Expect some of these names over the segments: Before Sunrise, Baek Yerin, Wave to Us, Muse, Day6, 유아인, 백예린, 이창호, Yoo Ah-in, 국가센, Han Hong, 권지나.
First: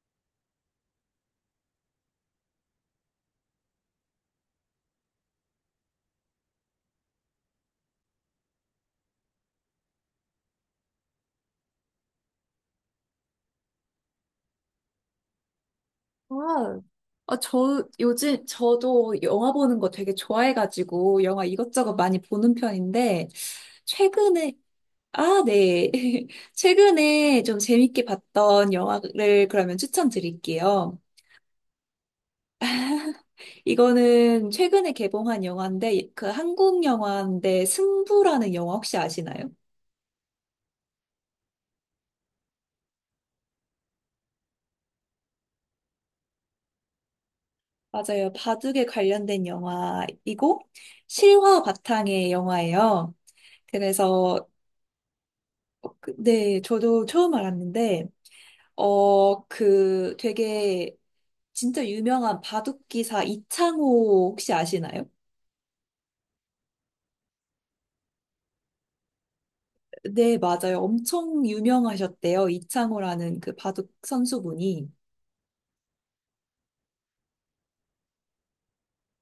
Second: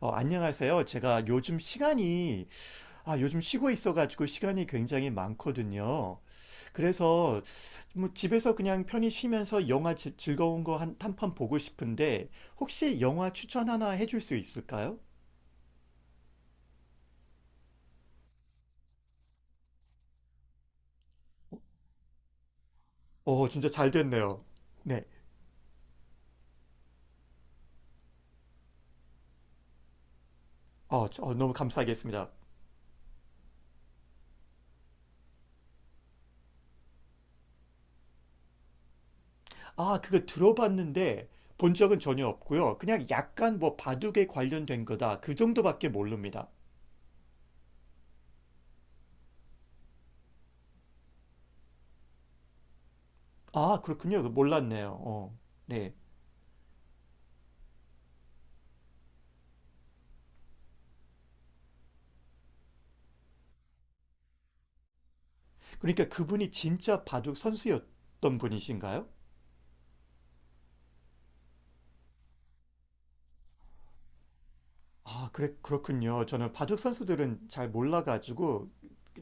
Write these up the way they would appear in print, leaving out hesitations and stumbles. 안녕하세요. 제가 요즘 시간이, 아, 요즘 쉬고 있어가지고 시간이 굉장히 많거든요. 그래서 뭐 집에서 그냥 편히 쉬면서 즐거운 거 한 편 보고 싶은데, 혹시 영화 추천 하나 해줄 수 있을까요? 아, 저 요즘 저도 영화 보는 거 되게 좋아해가지고 영화 어, 이것저것 많이 보는 편인데 진짜 잘 됐네요. 최근에 네. 아, 네. 최근에 좀 재밌게 봤던 영화를 그러면 추천드릴게요. 너무 감사하겠습니다. 이거는 최근에 개봉한 영화인데 그 한국 영화인데 승부라는 영화 혹시 아시나요? 아, 그거 들어봤는데 본 적은 전혀 없고요. 그냥 약간 뭐 바둑에 관련된 거다. 그 정도밖에 모릅니다. 맞아요. 바둑에 관련된 영화이고 실화 바탕의 영화예요. 아, 그렇군요. 그래서 몰랐네요. 어, 네. 그, 네, 저도 처음 알았는데 그 되게 진짜 유명한 바둑 기사 이창호 혹시 아시나요? 그러니까 그분이 진짜 바둑 선수였던 분이신가요? 네, 맞아요. 엄청 유명하셨대요. 이창호라는 그 바둑 선수분이. 아, 그렇군요. 저는 바둑 선수들은 잘 몰라가지고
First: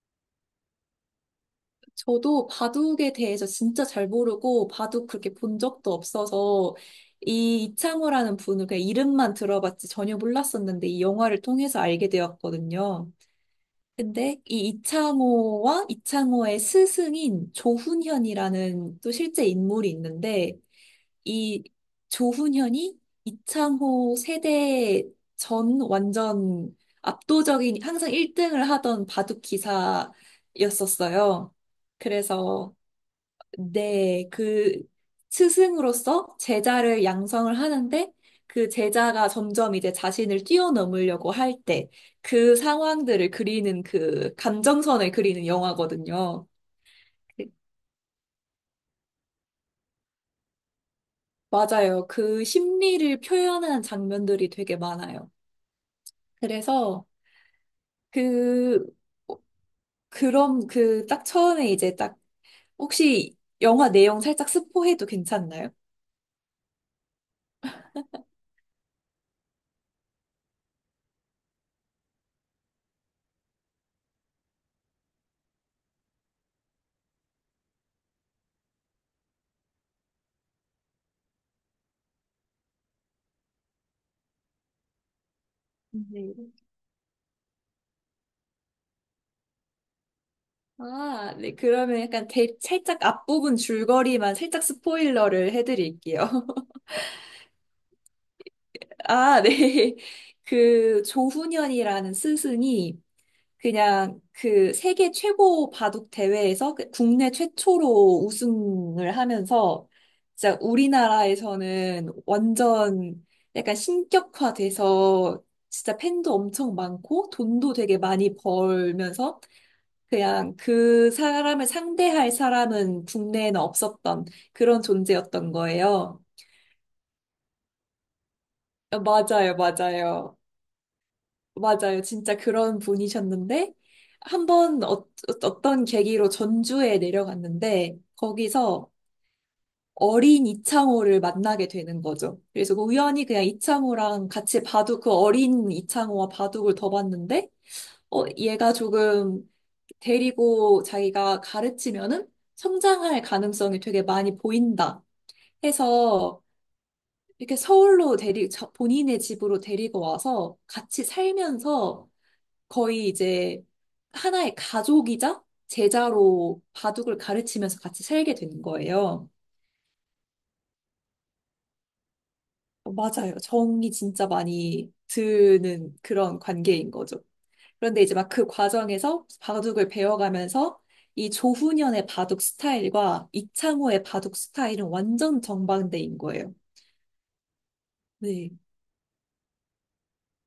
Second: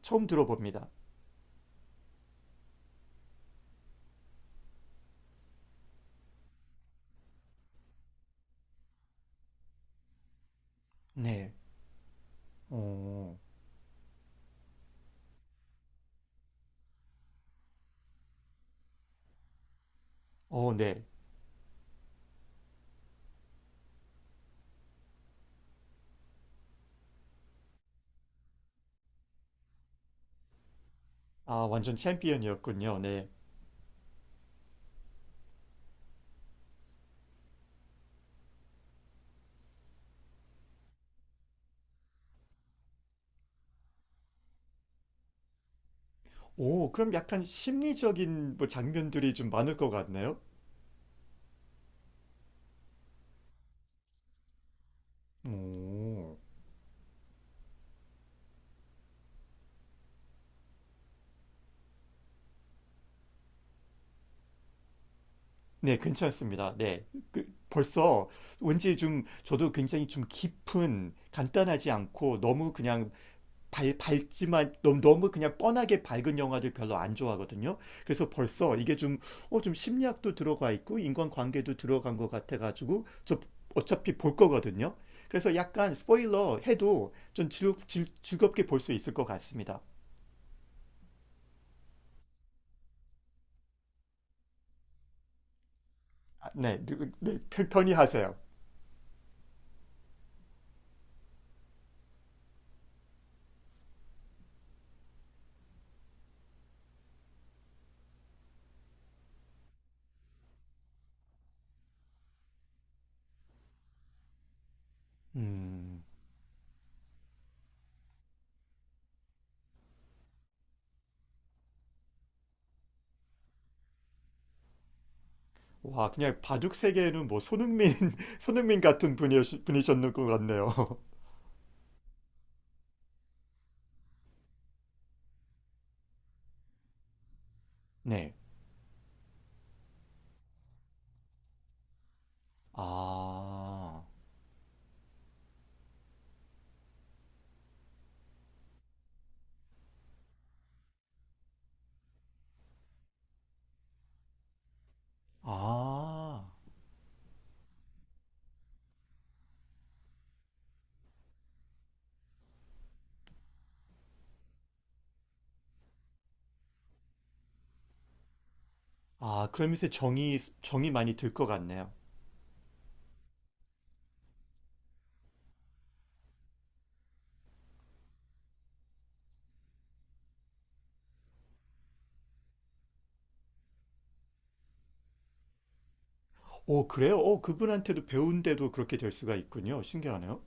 처음 들어봅니다. 저도 바둑에 대해서 진짜 잘 모르고 바둑 그렇게 본 적도 없어서 이 이창호라는 분을 그냥 이름만 들어봤지 전혀 몰랐었는데 이 영화를 네. 통해서 알게 되었거든요. 어, 근데 이 이창호와 이창호의 스승인 조훈현이라는 또 실제 인물이 있는데 네. 이 조훈현이 이창호 세대 전 완전 압도적인 항상 1등을 하던 바둑 기사였었어요. 아, 완전 그래서 챔피언이었군요. 네. 네, 그 스승으로서 제자를 양성을 하는데 그 제자가 점점 이제 자신을 뛰어넘으려고 할 때 그 상황들을 그리는 그 감정선을 그리는 영화거든요. 오, 그럼 약간 심리적인 뭐 장면들이 좀 많을 것 같네요. 맞아요. 그 심리를 표현한 장면들이 되게 많아요. 오. 그래서 그 그럼 그 딱 처음에 이제 딱 혹시 영화 내용 살짝 스포해도 괜찮나요? 네, 괜찮습니다. 네. 그, 벌써 왠지 좀 저도 굉장히 좀 깊은, 간단하지 않고 너무 그냥 밝지만 너무 그냥 뻔하게 밝은 영화들 별로 안 좋아하거든요. 그래서 벌써 이게 좀, 어, 좀 심리학도 들어가 있고 인간관계도 들어간 것 같아가지고 저 어차피 볼 거거든요. 그래서 약간 네. 스포일러 해도 좀 즐겁게 볼 수 있을 것 같습니다. 아, 네. 그러면 약간 대, 살짝 앞부분 줄거리만 살짝 스포일러를 해드릴게요. 아, 네, 누- 편히 하세요. 아, 네. 그 조훈현이라는 스승이 그냥 그 세계 최고 바둑 대회에서 그 국내 최초로 우승을 하면서 진짜 우리나라에서는 완전 약간 신격화돼서 진짜 음, 팬도 엄청 많고 돈도 되게 많이 벌면서 그냥 그 사람을 상대할 사람은 국내에는 없었던 그런 존재였던 와, 거예요. 그냥 바둑 세계에는 뭐 손흥민, 손흥민 같은 맞아요, 분이셨는 것 맞아요. 같네요. 맞아요. 진짜 그런 분이셨는데, 한 번 떤 계기로 전주에 내려갔는데, 네. 거기서 어린 이창호를 만나게 되는 거죠. 그래서 그 우연히 그냥 아, 이창호랑 같이 바둑, 그 어린 이창호와 바둑을 더 봤는데, 얘가 조금 데리고 자기가 가르치면은 성장할 가능성이 되게 많이 보인다 아. 해서 이렇게 서울로 데리, 자- 본인의 집으로 데리고 와서 같이 살면서 거의 이제 하나의 가족이자 제자로 바둑을 가르치면서 같이 살게 되는 거예요. 아, 그러면서 정이 많이 들 것 같네요. 맞아요. 정이 진짜 많이 드는 그런 관계인 거죠. 그런데 이제 막 그 과정에서 바둑을 배워가면서 이 조훈현의 바둑 스타일과 이창호의 바둑 스타일은 완전 정반대인 거예요. 오, 그래요? 오, 그분한테도 네. 배운데도 그렇게 될 수가 있군요. 신기하네요.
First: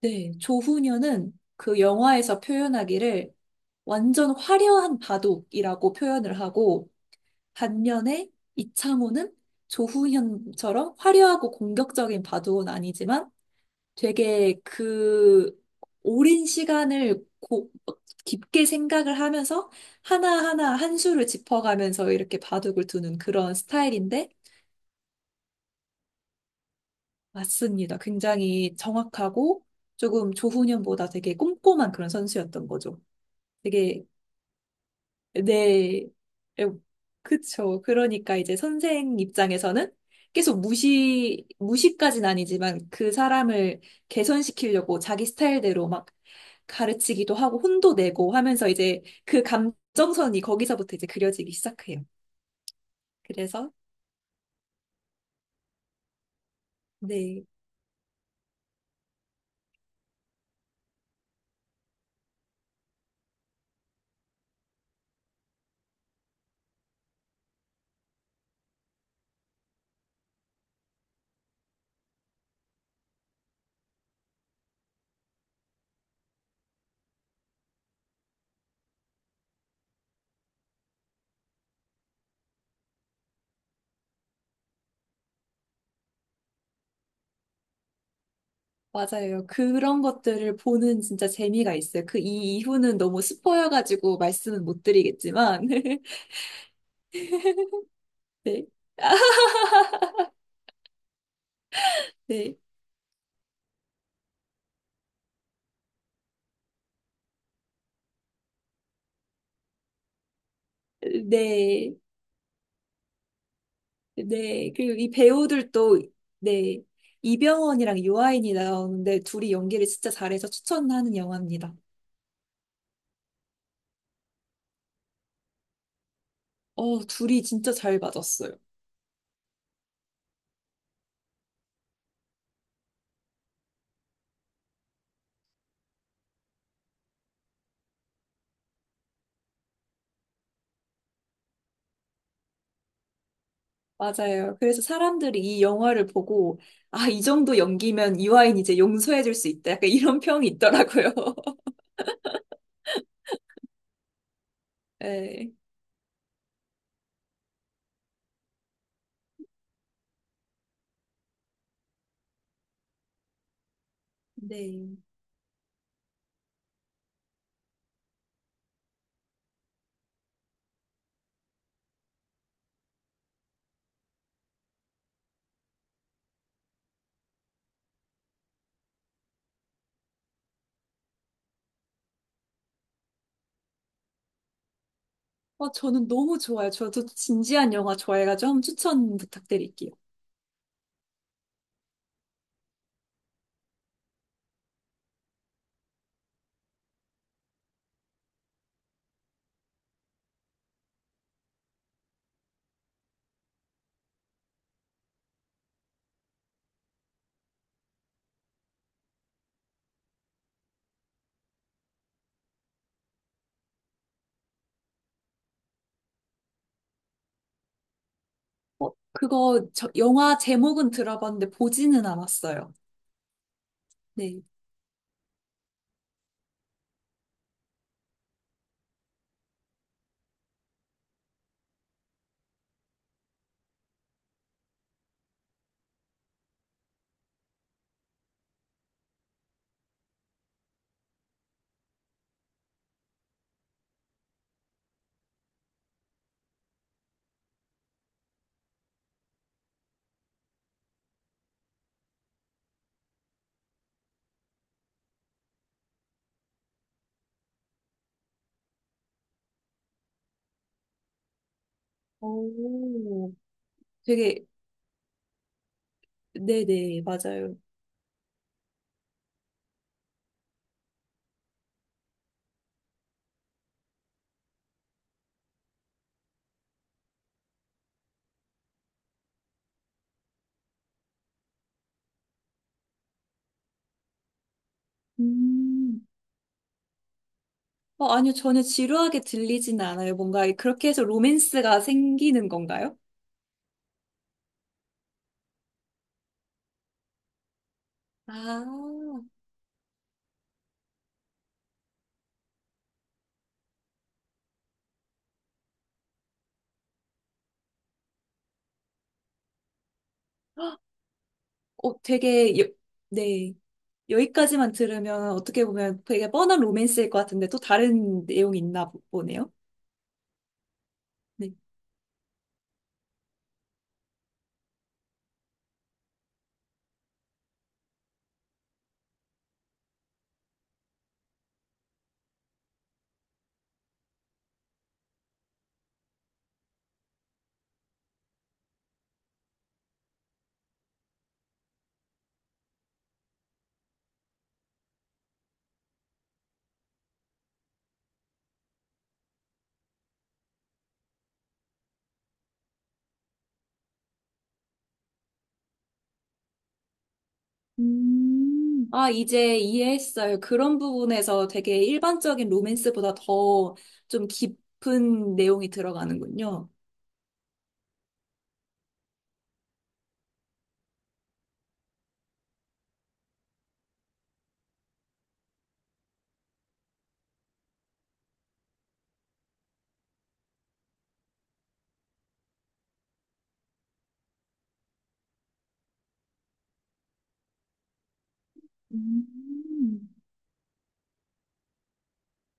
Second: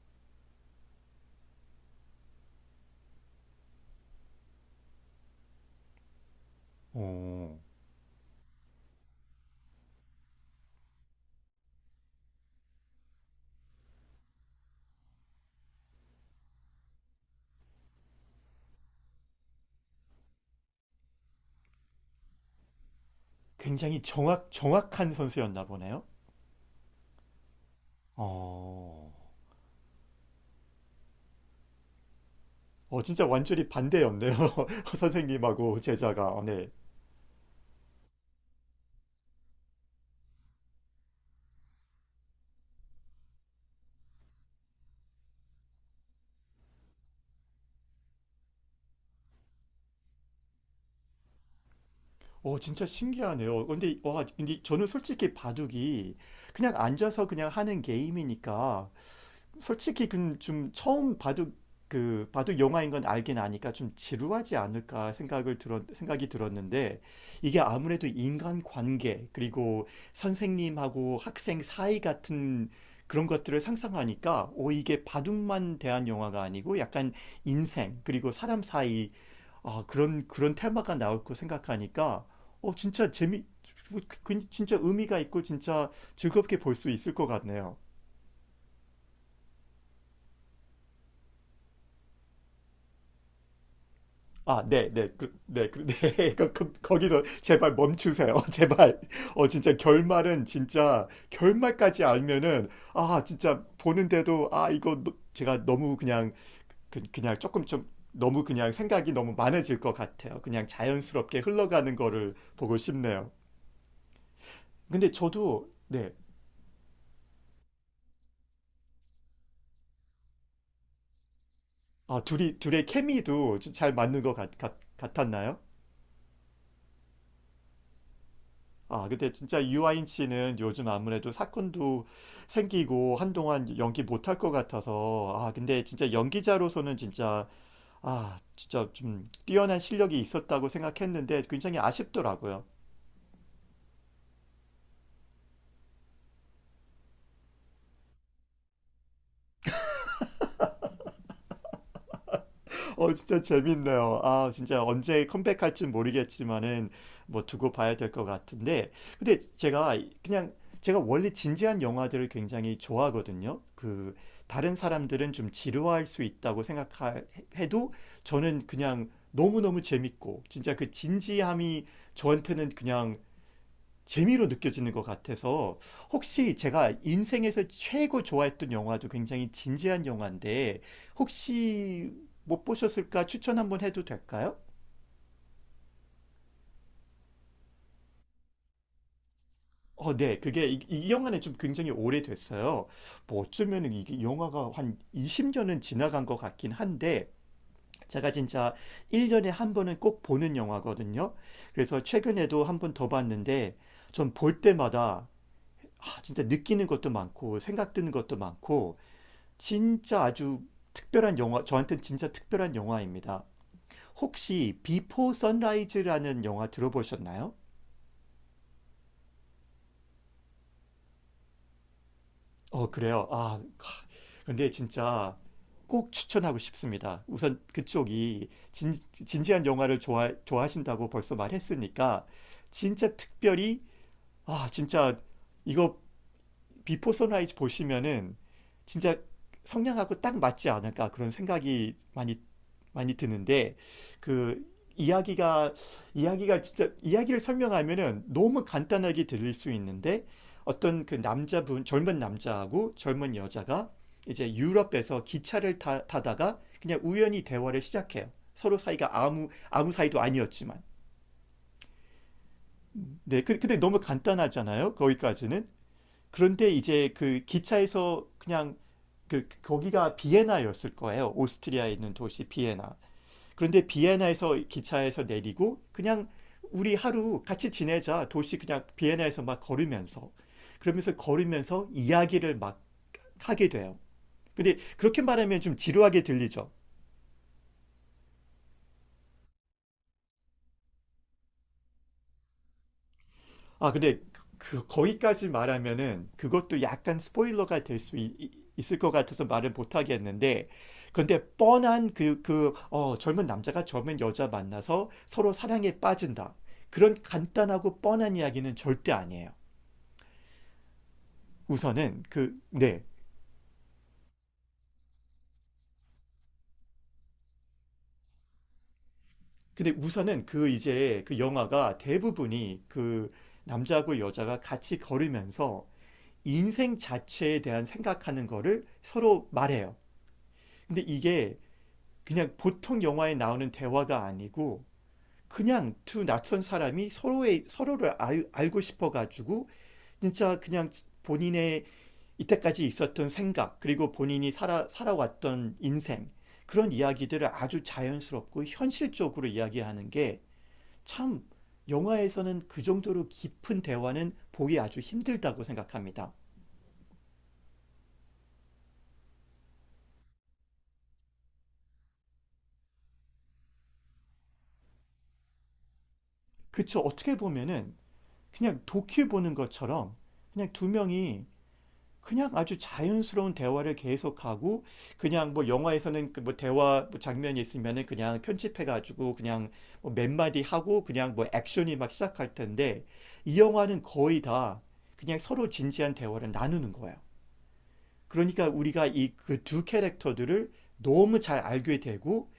네. 조훈현은 그 영화에서 표현하기를 완전 화려한 바둑이라고 표현을 하고 오, 반면에 이창호는 조훈현처럼 화려하고 공격적인 바둑은 아니지만 되게 그 오랜 시간을 고- 깊게 생각을 하면서 하나하나 한 수를 짚어가면서 이렇게 바둑을 두는 그런 굉장히 스타일인데 정확한 선수였나 보네요. 맞습니다. 굉장히 어, 정확하고 조금 조훈현보다 되게 꼼꼼한 그런 선수였던 거죠. 진짜 완전히 되게 반대였네요. 선생님하고 네. 제자가. 어, 에, 네. 그쵸. 그러니까 이제 선생 입장에서는 계속 무시까진 아니지만 그 사람을 개선시키려고 자기 스타일대로 막 가르치기도 하고 혼도 내고 하면서 이제 그 감정선이 거기서부터 이제 그려지기 시작해요. 오, 진짜 신기하네요. 그래서, 근데, 와, 근데 저는 솔직히 바둑이 그냥 앉아서 네. 그냥 하는 게임이니까 솔직히 그 좀 처음 바둑 그 바둑 영화인 건 알긴 아니까 좀 지루하지 않을까 생각을 들었 생각이 들었는데 이게 아무래도 인간 관계 그리고 선생님하고 학생 사이 같은 그런 것들을 상상하니까 오 이게 바둑만 대한 영화가 아니고 약간 인생 그리고 사람 사이 아 그런 테마가 나올 거 생각하니까 어 진짜 재미 뭐 그 진짜 의미가 있고 진짜 즐겁게 볼 수 있을 것 같네요. 맞아요. 그런 것들을 보는 진짜 재미가 있어요. 그 이 이후는 너무 스포여가지고 아, 말씀은 못 네, 네, 그, 드리겠지만. 네, 그, 네. 그, 그, 거기서 제발 멈추세요. 네. 제발. 어, 진짜 결말은 진짜 결말까지 네. 알면은 아, 진짜 보는데도 아, 이거 제가 너무 그냥 그, 그냥 조금 좀 너무 그냥 생각이 너무 많아질 것 같아요. 그냥 자연스럽게 네. 흘러가는 거를 보고 싶네요. 네, 그리고 근데 이 저도 배우들도, 네. 네, 이병헌이랑 유아인이 나오는데 둘이 연기를 진짜 잘해서 추천하는 영화입니다. 아, 둘이 둘의 케미도 잘 맞는 것 같았나요? 둘이 진짜 잘 맞았어요. 아, 근데 진짜 유아인 씨는 요즘 아무래도 사건도 생기고 한동안 연기 못할 것 같아서, 아, 근데 진짜 연기자로서는 진짜, 아, 진짜 좀 뛰어난 실력이 있었다고 생각했는데 굉장히 아쉽더라고요. 맞아요. 그래서 사람들이 이 영화를 보고, 아, 이 정도 연기면 유아인 이제 용서해줄 수 있다. 약간 이런 평이 있더라고요. 어, 진짜 재밌네요. 아, 진짜 언제 네. 컴백할진 모르겠지만은 뭐 두고 봐야 될 것 같은데. 근데 제가 그냥 제가 원래 진지한 영화들을 굉장히 좋아하거든요. 그 다른 네. 사람들은 좀 지루할 수 있다고 생각해도 저는 그냥 너무너무 재밌고 진짜 그 진지함이 저한테는 그냥 재미로 느껴지는 것 같아서 혹시 제가 인생에서 최고 좋아했던 영화도 굉장히 진지한 영화인데 혹시 못 보셨을까 추천 한번 해도 될까요? 저는 너무 좋아요. 저도 진지한 영화 좋아해가지고 한번 추천 부탁드릴게요. 어, 네. 그게 이 영화는 좀 굉장히 오래됐어요. 뭐 어쩌면 이게 영화가 한 20년은 지나간 것 같긴 한데 제가 진짜 1년에 한 번은 꼭 보는 영화거든요. 그래서 최근에도 한 번 더 봤는데 전 볼 때마다 아, 진짜 느끼는 것도 많고 생각 드는 것도 많고 진짜 아주 특별한 영화, 저한테는 진짜 특별한 영화입니다. 혹시 비포 선라이즈라는 영화 들어보셨나요? 어, 그거, 저, 영화 제목은 들어봤는데 보지는 않았어요. 어, 그래요. 아, 네. 근데 진짜 꼭 추천하고 싶습니다. 우선 그쪽이 진지한 영화를 좋아하신다고 벌써 말했으니까 진짜 특별히 아, 진짜 이거 비포 선라이즈 보시면은 진짜 성량하고 딱 맞지 않을까 그런 생각이 많이 드는데 그 이야기가 이야기가 진짜 이야기를 설명하면은 너무 간단하게 들릴 수 있는데 어떤 그 남자분 젊은 남자하고 젊은 여자가 이제 유럽에서 기차를 타다가 그냥 우연히 대화를 시작해요. 서로 사이가 아무 사이도 아니었지만. 오. 네, 그, 근데 너무 되게, 간단하잖아요. 거기까지는. 그런데 네네, 이제 그 맞아요. 기차에서 그냥 그 거기가 비에나였을 거예요. 오스트리아에 있는 도시 비에나. 그런데 비에나에서 기차에서 내리고 그냥 우리 하루 같이 지내자. 도시 그냥 비에나에서 막 걸으면서 그러면서 걸으면서 이야기를 막 하게 돼요. 근데 그렇게 말하면 좀 음. 지루하게 들리죠. 아니요, 전혀 지루하게 들리진 않아요. 뭔가 그렇게 해서 로맨스가 생기는 건가요? 아, 근데 그, 거기까지 말하면은 그것도 약간 스포일러가 될 수 아, 있을 것 같아서 말을 못 하겠는데, 근데 뻔한 그, 그, 어, 젊은 남자가 젊은 여자 만나서 서로 사랑에 빠진다. 그런 간단하고 뻔한 이야기는 절대 아니에요. 우선은 그, 되게, 여, 네. 네. 여기까지만 들으면 어떻게 보면 되게 뻔한 로맨스일 것 같은데 또 다른 내용이 있나 보- 보네요. 근데 우선은 그 이제 그 네. 영화가 대부분이 그 남자하고 여자가 같이 걸으면서 인생 자체에 대한 생각하는 거를 서로 말해요. 근데 이게 그냥 보통 영화에 나오는 대화가 아니고 그냥 두 낯선 사람이 서로의 서로를 알고 싶어 가지고 진짜 그냥 본인의 이때까지 있었던 생각 그리고 본인이 살아왔던 인생 그런 이야기들을 아주 자연스럽고 현실적으로 이야기하는 게 참 영화에서는 그 정도로 깊은 대화는 보기 아주 힘들다고 생각합니다. 음. 아, 이제 이해했어요. 그런 부분에서 되게 일반적인 로맨스보다 더 좀 깊은 내용이 들어가는군요. 그쵸? 어떻게 보면은 그냥 도큐 보는 것처럼 그냥 두 명이 그냥 아주 자연스러운 대화를 계속하고 그냥 뭐 영화에서는 그뭐 대화 뭐 장면이 있으면은 그냥 편집해가지고 그냥 뭐몇 마디 하고 그냥 뭐 액션이 막 시작할 텐데 이 영화는 거의 다 그냥 서로 진지한 대화를 나누는 거예요. 그러니까 우리가 이 그 두 음. 캐릭터들을 너무 잘 알게 되고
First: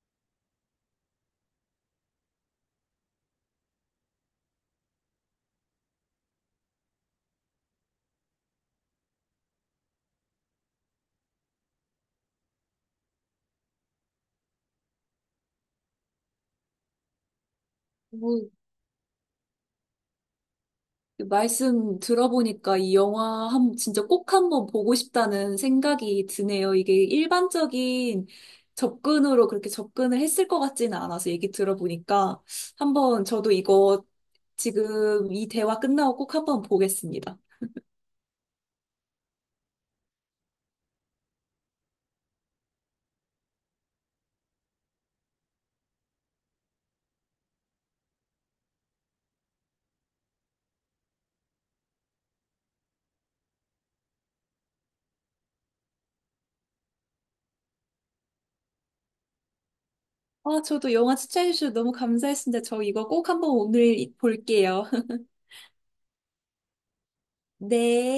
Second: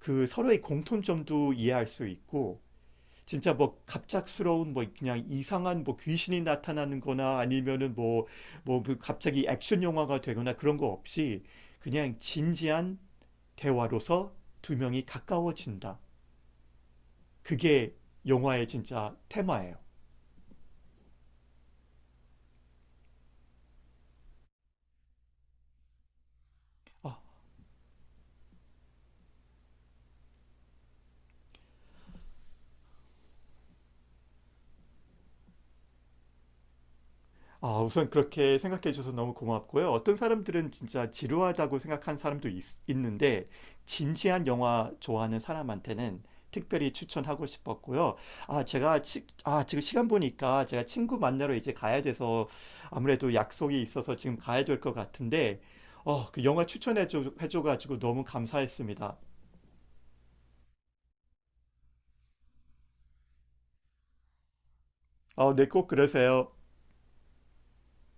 그 서로의 공통점도 이해할 수 있고 진짜 뭐 갑작스러운 뭐 그냥 이상한 뭐 귀신이 나타나는 거나 아니면은 뭐뭐 그 갑자기 액션 영화가 되거나 그런 거 없이 그냥 진지한 대화로서 두 명이 가까워진다. 그게 영화의 진짜 테마예요. 말씀 들어보니까 이 영화 한, 진짜 꼭 한번 보고 싶다는 생각이 드네요. 이게 아, 일반적인 접근으로 그렇게 접근을 했을 것 같지는 않아서 얘기 들어보니까 한번 저도 이거 지금 이 대화 끝나고 꼭 한번 보겠습니다. 아, 우선 그렇게 생각해 주셔서 너무 고맙고요. 어떤 사람들은 진짜 지루하다고 생각한 사람도 있, 는데 진지한 영화 좋아하는 사람한테는 특별히 추천하고 싶었고요. 아, 아, 지금 시간 보니까 제가 친구 만나러 이제 가야 돼서 아무래도 약속이 있어서 지금 가야 될 것 같은데, 어, 그 영화 해줘가지고 너무 감사했습니다. 아, 저도 영화 추천해주셔서 너무 감사했습니다. 저 이거 꼭 한번 오늘 볼게요. 어, 네, 꼭 그러세요. 네.